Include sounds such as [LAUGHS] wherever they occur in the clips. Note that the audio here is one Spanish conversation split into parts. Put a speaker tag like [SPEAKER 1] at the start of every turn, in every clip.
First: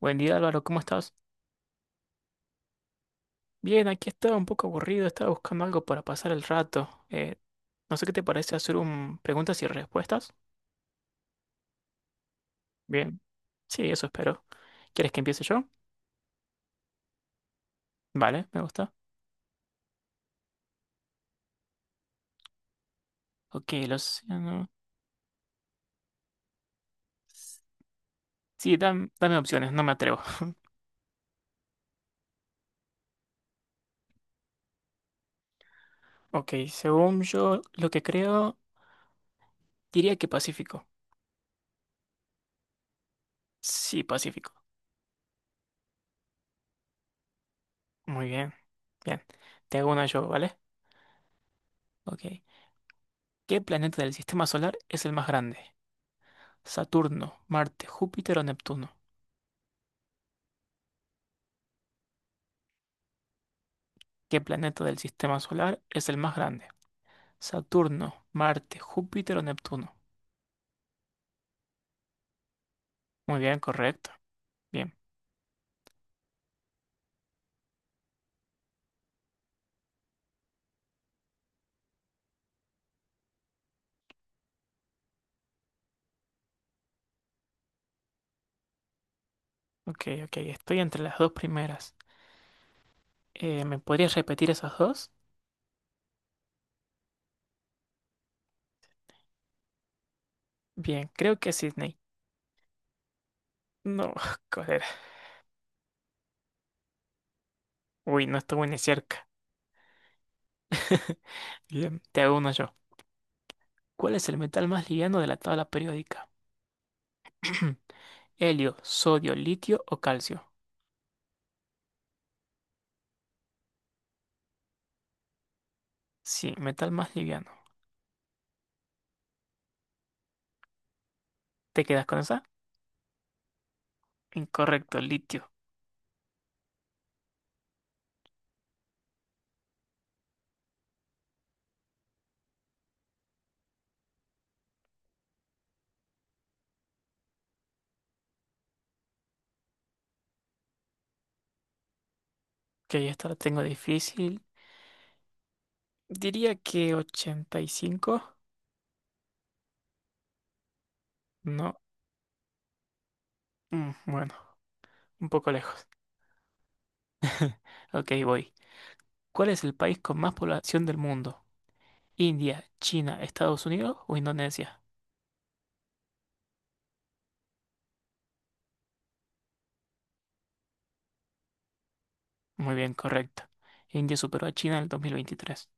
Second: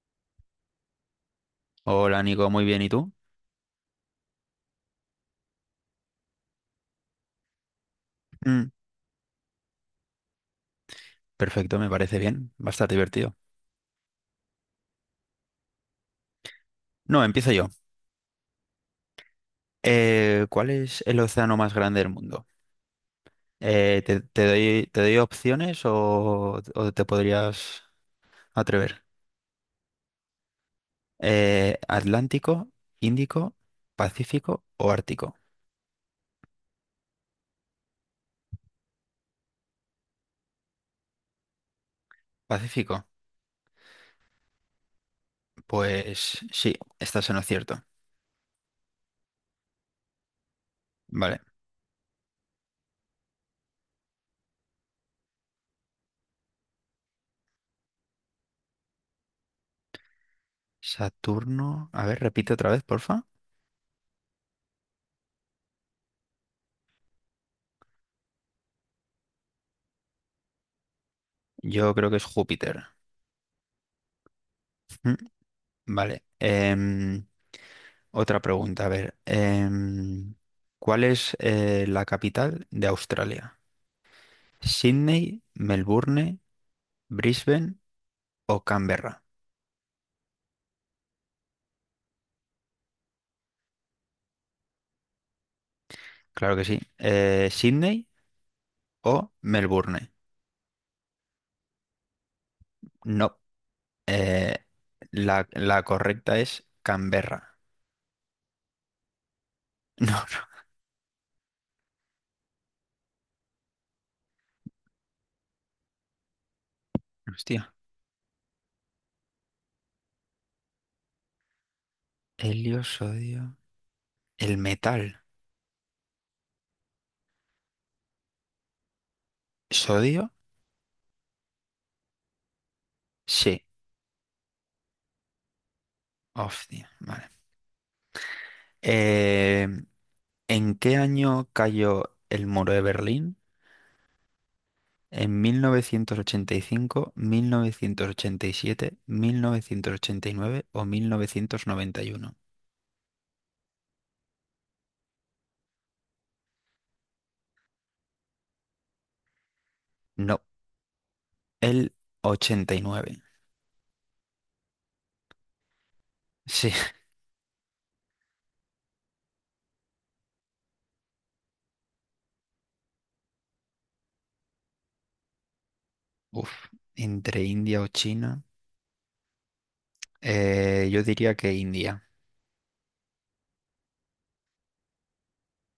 [SPEAKER 1] Buen día Álvaro, ¿cómo estás?
[SPEAKER 2] Hola Nico, muy bien, ¿y tú?
[SPEAKER 1] Bien, aquí estaba un poco aburrido, estaba buscando algo para pasar el rato. No sé qué te parece
[SPEAKER 2] Mm,
[SPEAKER 1] hacer un preguntas y respuestas.
[SPEAKER 2] perfecto, me parece bien, bastante
[SPEAKER 1] Bien,
[SPEAKER 2] divertido.
[SPEAKER 1] sí, eso espero. ¿Quieres que empiece yo?
[SPEAKER 2] No, empiezo yo.
[SPEAKER 1] Vale, me gusta.
[SPEAKER 2] ¿Cuál es el océano más grande del mundo?
[SPEAKER 1] Ok, el
[SPEAKER 2] Eh, te, te
[SPEAKER 1] océano.
[SPEAKER 2] doy, te doy opciones o te podrías
[SPEAKER 1] Sí,
[SPEAKER 2] atrever?
[SPEAKER 1] dame opciones, no me atrevo. [LAUGHS]
[SPEAKER 2] ¿Atlántico, Índico, Pacífico o Ártico?
[SPEAKER 1] Ok, según yo lo que creo, diría que Pacífico.
[SPEAKER 2] Pacífico.
[SPEAKER 1] Sí, Pacífico.
[SPEAKER 2] Pues sí, estás en lo cierto.
[SPEAKER 1] Muy bien. Bien, te hago una yo, ¿vale?
[SPEAKER 2] Vale.
[SPEAKER 1] Ok. ¿Qué planeta del sistema solar es el más grande? ¿Saturno, Marte, Júpiter o Neptuno?
[SPEAKER 2] Saturno. A ver, repite otra vez, porfa.
[SPEAKER 1] ¿Qué planeta del sistema solar es el más grande? ¿Saturno, Marte, Júpiter o Neptuno?
[SPEAKER 2] Yo creo que es Júpiter.
[SPEAKER 1] Muy bien, correcto. Bien,
[SPEAKER 2] Mm. Vale. Otra pregunta, a ver. ¿Cuál es la capital de Australia? ¿Sydney, Melbourne, Brisbane o Canberra?
[SPEAKER 1] ok, ok. Estoy entre las dos primeras. ¿Me podrías repetir esas dos?
[SPEAKER 2] Claro que sí. ¿Sydney o Melbourne?
[SPEAKER 1] Bien, creo que es Sydney.
[SPEAKER 2] No.
[SPEAKER 1] No, [LAUGHS]
[SPEAKER 2] Eh,
[SPEAKER 1] joder.
[SPEAKER 2] la correcta es Canberra. [LAUGHS]
[SPEAKER 1] Uy, no estuve ni cerca.
[SPEAKER 2] No, no.
[SPEAKER 1] [LAUGHS] Bien, te hago uno yo. ¿Cuál es el metal más liviano de la tabla periódica?
[SPEAKER 2] Hostia.
[SPEAKER 1] [CLEARS THROAT] ¿Helio, sodio, litio o calcio?
[SPEAKER 2] Helio, sodio. El metal.
[SPEAKER 1] Sí, metal más liviano.
[SPEAKER 2] ¿Sodio?
[SPEAKER 1] ¿Te quedas con esa?
[SPEAKER 2] Sí.
[SPEAKER 1] Incorrecto, litio.
[SPEAKER 2] Hostia. Vale. Eh, ¿en qué año cayó el muro de Berlín? En mil novecientos ochenta y cinco, siete, 1989 o 1991.
[SPEAKER 1] Ok, esta la tengo difícil. Diría que 85.
[SPEAKER 2] No,
[SPEAKER 1] No.
[SPEAKER 2] el 89.
[SPEAKER 1] Mm, bueno, un poco lejos.
[SPEAKER 2] Sí,
[SPEAKER 1] [LAUGHS] Ok, voy. ¿Cuál es el país con más población del mundo? ¿India, China, Estados Unidos o Indonesia?
[SPEAKER 2] [LAUGHS] Uf. Entre India o China. Yo diría que India.
[SPEAKER 1] Muy bien, correcto. India superó a China en el 2023.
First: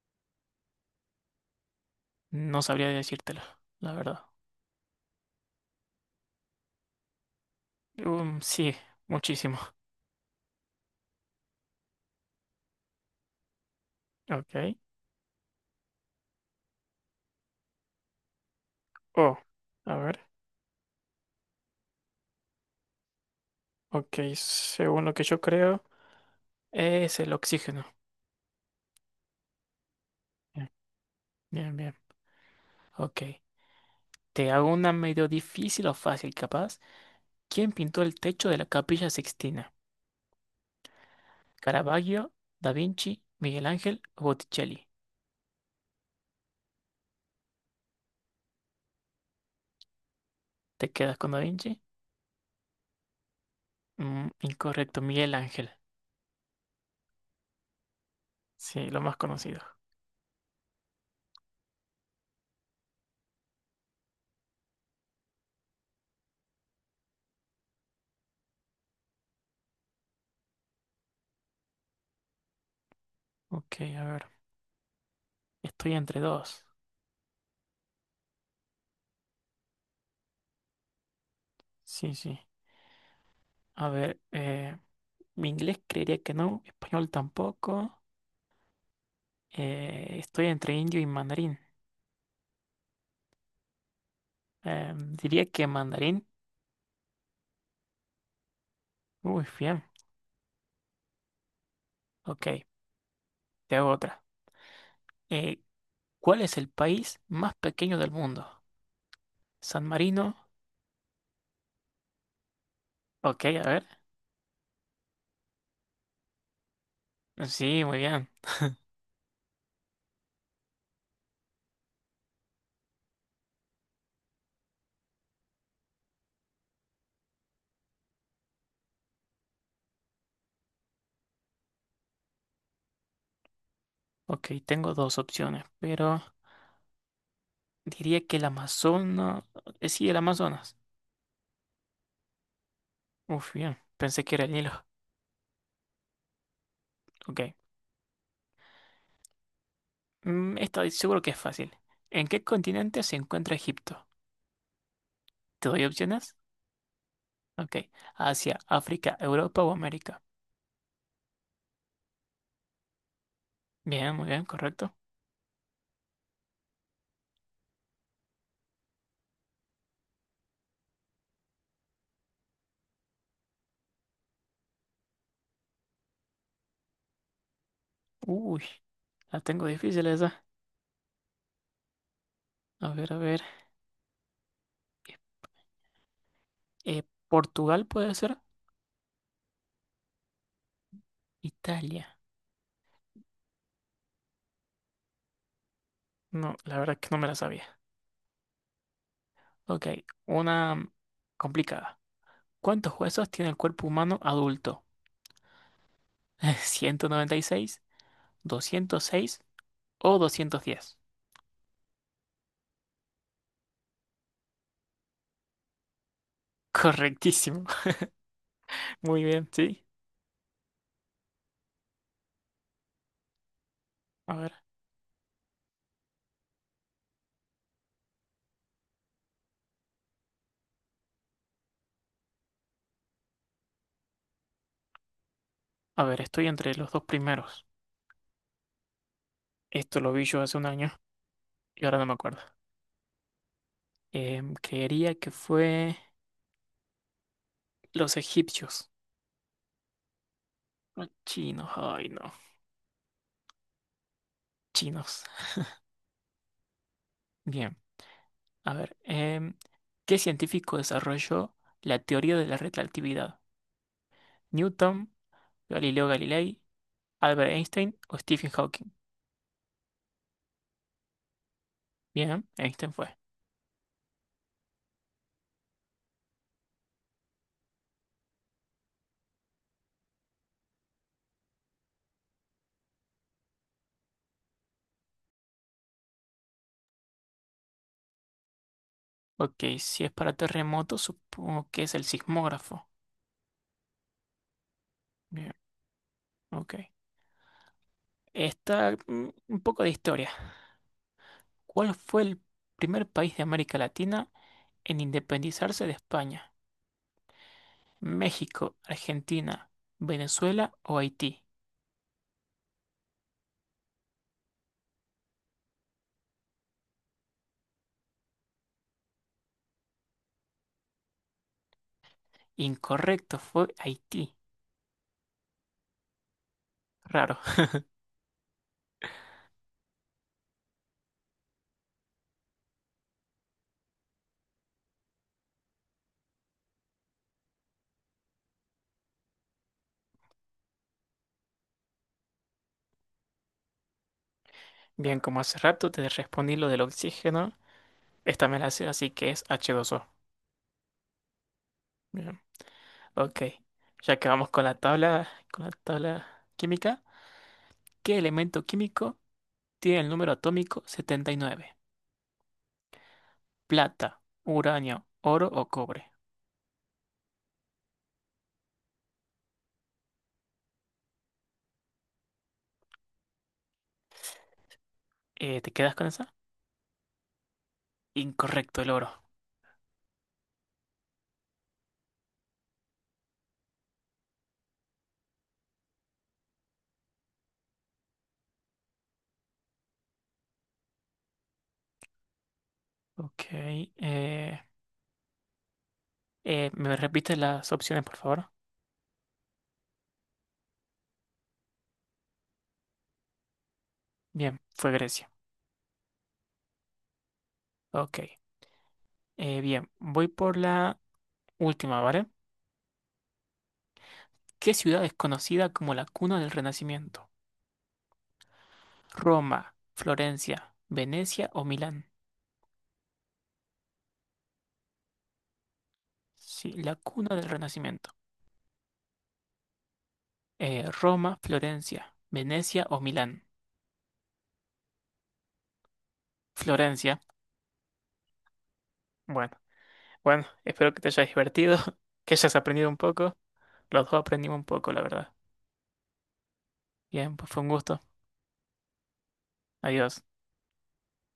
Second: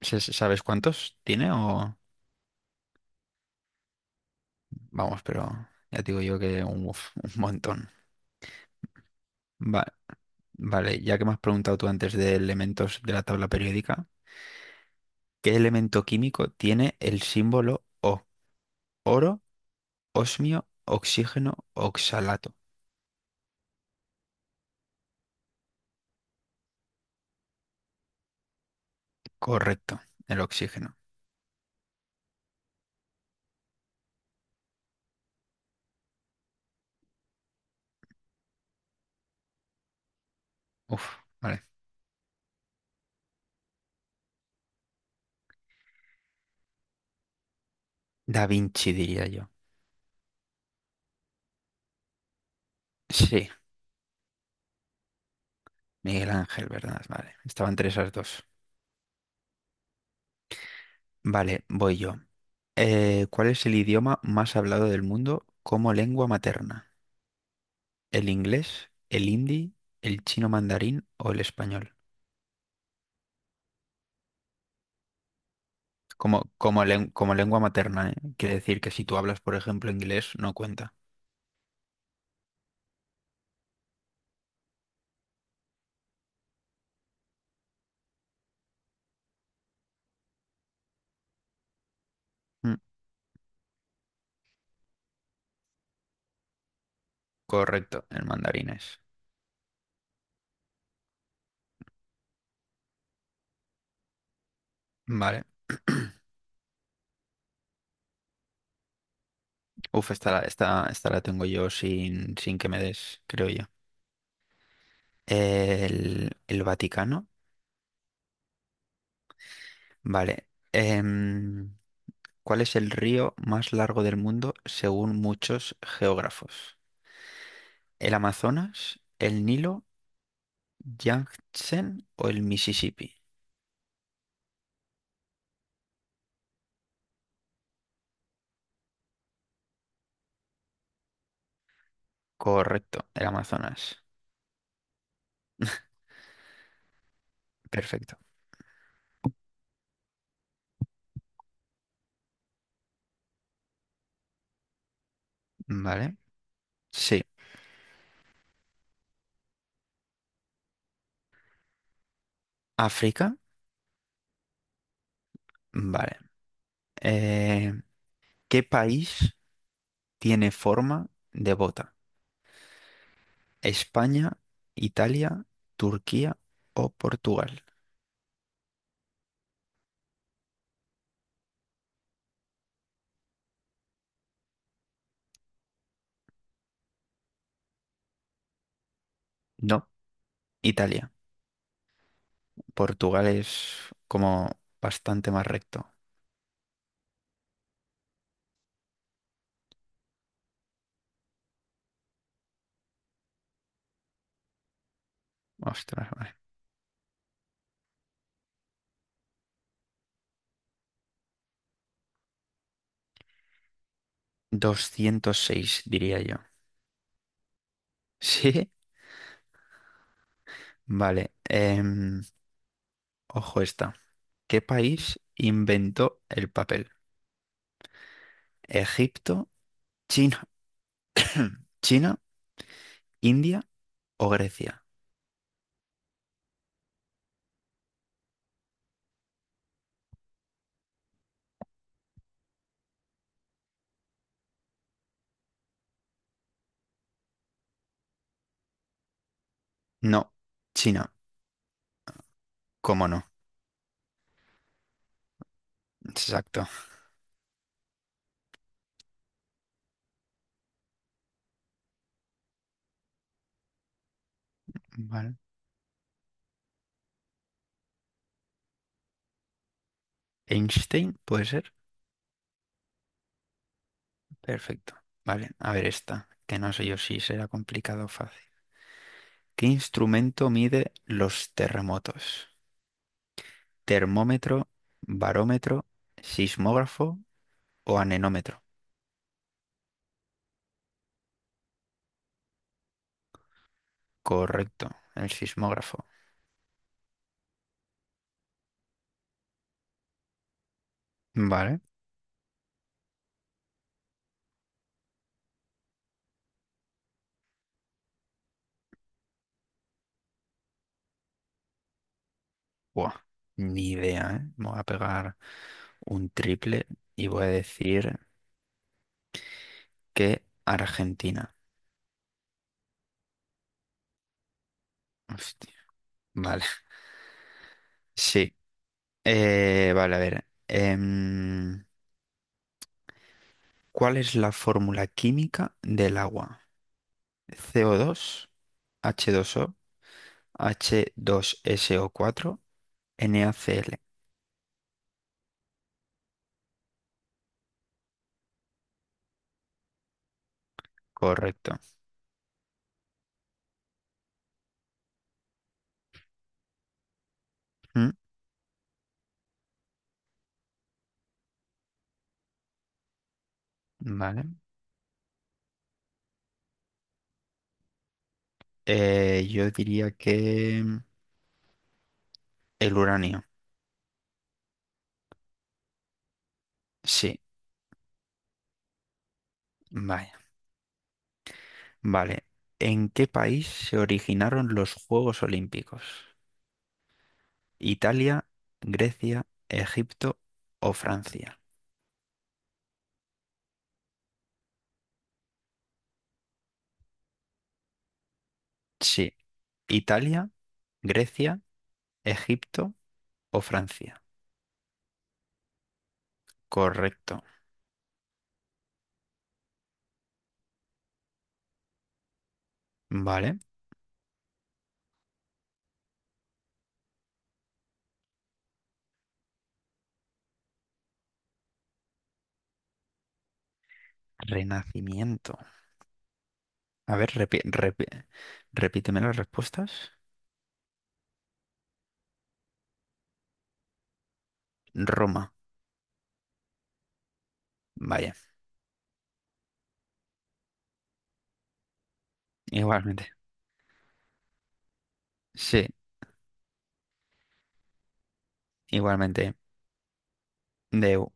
[SPEAKER 2] ¿Sabes cuántos tiene o...?
[SPEAKER 1] No sabría decírtelo, la verdad.
[SPEAKER 2] Vamos, pero ya te digo yo que un montón.
[SPEAKER 1] Sí, muchísimo.
[SPEAKER 2] Va- vale, ya que me has preguntado tú antes de elementos de la tabla periódica,
[SPEAKER 1] Ok.
[SPEAKER 2] ¿qué elemento químico tiene el símbolo O?
[SPEAKER 1] Oh,
[SPEAKER 2] ¿Oro?
[SPEAKER 1] a ver.
[SPEAKER 2] Osmio, oxígeno, oxalato.
[SPEAKER 1] Ok, según lo que yo creo, es el oxígeno.
[SPEAKER 2] Correcto, el
[SPEAKER 1] Bien,
[SPEAKER 2] oxígeno.
[SPEAKER 1] bien, bien. Ok. ¿Te hago una medio difícil o fácil, capaz? ¿Quién pintó el techo de la Capilla Sixtina?
[SPEAKER 2] Uf, vale.
[SPEAKER 1] ¿Caravaggio, Da Vinci, Miguel Ángel o Botticelli?
[SPEAKER 2] Da Vinci diría yo.
[SPEAKER 1] ¿Te quedas con Da Vinci?
[SPEAKER 2] Sí,
[SPEAKER 1] Incorrecto, Miguel Ángel.
[SPEAKER 2] Miguel Ángel, ¿verdad? Vale, estaban entre esas dos.
[SPEAKER 1] Sí, lo más conocido.
[SPEAKER 2] Vale, voy yo. ¿Cuál es el idioma más hablado del mundo como lengua materna? ¿El inglés, el hindi, el chino mandarín o el español?
[SPEAKER 1] Ok, a ver. Estoy entre
[SPEAKER 2] Como,
[SPEAKER 1] dos.
[SPEAKER 2] como, len- como lengua materna, ¿eh? Quiere decir que si tú hablas, por ejemplo, inglés, no cuenta.
[SPEAKER 1] Sí, sí. A ver, mi inglés creería que no, español tampoco. Estoy entre indio y mandarín.
[SPEAKER 2] Mm,
[SPEAKER 1] Eh, Diría que mandarín.
[SPEAKER 2] correcto, el mandarín es.
[SPEAKER 1] Uy, bien. Ok, te hago otra.
[SPEAKER 2] Vale.
[SPEAKER 1] Eh,
[SPEAKER 2] [CLEARS THROAT]
[SPEAKER 1] ¿Cuál es el país más pequeño del mundo? ¿San
[SPEAKER 2] Uf, esta, la-
[SPEAKER 1] Marino?
[SPEAKER 2] esta, esta la tengo yo sin que me des,
[SPEAKER 1] Ok,
[SPEAKER 2] creo
[SPEAKER 1] a
[SPEAKER 2] yo.
[SPEAKER 1] ver.
[SPEAKER 2] El Vaticano.
[SPEAKER 1] Sí, muy bien.
[SPEAKER 2] Vale. Em, ¿cuál es el río más largo del mundo según muchos geógrafos? ¿El Amazonas, el Nilo, Yangtze o el Mississippi?
[SPEAKER 1] Ok, tengo dos opciones, pero diría que el Amazonas. Sí, el Amazonas.
[SPEAKER 2] Correcto, el
[SPEAKER 1] Uf, bien.
[SPEAKER 2] Amazonas.
[SPEAKER 1] Pensé que era el Nilo. Ok.
[SPEAKER 2] Perfecto.
[SPEAKER 1] Esta seguro que es fácil. ¿En qué continente se encuentra Egipto? ¿Te doy
[SPEAKER 2] Vale.
[SPEAKER 1] opciones?
[SPEAKER 2] Sí.
[SPEAKER 1] Ok. Asia, África, Europa o América.
[SPEAKER 2] África.
[SPEAKER 1] Bien, muy bien, correcto.
[SPEAKER 2] Vale. Eh, ¿qué país tiene forma de bota? ¿España, Italia, Turquía o Portugal?
[SPEAKER 1] Uy, la tengo difícil esa. A ver, a ver. Eh, ¿Portugal puede ser?
[SPEAKER 2] No, Italia.
[SPEAKER 1] Italia.
[SPEAKER 2] Portugal es como bastante más recto.
[SPEAKER 1] No, la verdad es que no me la sabía. Ok, una complicada. ¿Cuántos huesos tiene el cuerpo humano adulto?
[SPEAKER 2] Ostras, vale.
[SPEAKER 1] [LAUGHS] ¿196, 206 o 210?
[SPEAKER 2] 206, diría yo. [LAUGHS]
[SPEAKER 1] Correctísimo.
[SPEAKER 2] Sí,
[SPEAKER 1] [LAUGHS] Muy bien, sí.
[SPEAKER 2] vale. Ojo esta.
[SPEAKER 1] A ver,
[SPEAKER 2] ¿Qué país inventó el papel? ¿Egipto, China, China, India o Grecia?
[SPEAKER 1] a ver, estoy entre los dos primeros. Esto lo vi yo hace un año y ahora no me acuerdo. Creería que fue los egipcios.
[SPEAKER 2] No,
[SPEAKER 1] Los
[SPEAKER 2] China.
[SPEAKER 1] chinos, ay no.
[SPEAKER 2] ¿Cómo no?
[SPEAKER 1] Chinos.
[SPEAKER 2] Exacto.
[SPEAKER 1] Bien, a ver. ¿Qué científico desarrolló la teoría de la relatividad? ¿Newton,
[SPEAKER 2] Vale.
[SPEAKER 1] Galileo Galilei, Albert Einstein o Stephen Hawking?
[SPEAKER 2] Einstein, ¿puede ser?
[SPEAKER 1] Bien, Einstein fue.
[SPEAKER 2] Perfecto. Vale, a ver esta, que no sé yo si será complicado o fácil. ¿Qué instrumento mide los terremotos? ¿Termómetro, barómetro, sismógrafo o anemómetro?
[SPEAKER 1] Ok, si es para terremotos, supongo que es el sismógrafo.
[SPEAKER 2] Correcto, el
[SPEAKER 1] Bien,
[SPEAKER 2] sismógrafo.
[SPEAKER 1] ok. Esta, un poco de historia.
[SPEAKER 2] Vale.
[SPEAKER 1] ¿Cuál fue el primer país de América Latina en independizarse de España? ¿México, Argentina, Venezuela o Haití?
[SPEAKER 2] Buah, ni idea, ¿eh? Me voy a pegar un triple y voy a decir que Argentina.
[SPEAKER 1] Incorrecto, fue Haití.
[SPEAKER 2] Hostia. Vale,
[SPEAKER 1] Raro.
[SPEAKER 2] [LAUGHS] sí. Vale, a ver. ¿Cuál es la fórmula química del agua? Co dos, h dos o h 2 so cuatro, NaCl.
[SPEAKER 1] Bien, como hace rato te respondí lo del oxígeno, esta me la sé, así que es H2O.
[SPEAKER 2] Correcto.
[SPEAKER 1] Bien, ok. Ya que vamos con la tabla, química.
[SPEAKER 2] Mm.
[SPEAKER 1] ¿Qué elemento químico tiene el número atómico 79? ¿Plata,
[SPEAKER 2] Vale.
[SPEAKER 1] uranio, oro o cobre?
[SPEAKER 2] Yo diría que el uranio.
[SPEAKER 1] ¿Te quedas con esa?
[SPEAKER 2] Sí,
[SPEAKER 1] Incorrecto, el oro.
[SPEAKER 2] vaya. Vale. ¿En qué país se originaron los Juegos Olímpicos? ¿Italia, Grecia, Egipto o Francia?
[SPEAKER 1] Ok. ¿Me repites las opciones, por favor?
[SPEAKER 2] Sí. Italia, Grecia, Egipto o Francia.
[SPEAKER 1] Bien, fue Grecia.
[SPEAKER 2] Correcto.
[SPEAKER 1] Ok. Bien, voy por la última, ¿vale?
[SPEAKER 2] Vale.
[SPEAKER 1] ¿Qué ciudad es conocida como la cuna del Renacimiento? ¿Roma, Florencia, Venecia o Milán?
[SPEAKER 2] Renacimiento.
[SPEAKER 1] Sí, la
[SPEAKER 2] A ver,
[SPEAKER 1] cuna del
[SPEAKER 2] repi-
[SPEAKER 1] Renacimiento.
[SPEAKER 2] repi- repíteme las respuestas.
[SPEAKER 1] Roma, Florencia, Venecia o Milán.
[SPEAKER 2] Roma,
[SPEAKER 1] Florencia.
[SPEAKER 2] vaya,
[SPEAKER 1] Bueno. Bueno, espero que te hayas divertido, [LAUGHS] que hayas aprendido un
[SPEAKER 2] igualmente.
[SPEAKER 1] poco. Los dos aprendimos un poco, la verdad.
[SPEAKER 2] Sí,
[SPEAKER 1] Bien, pues fue un gusto.
[SPEAKER 2] igualmente.
[SPEAKER 1] Adiós.
[SPEAKER 2] De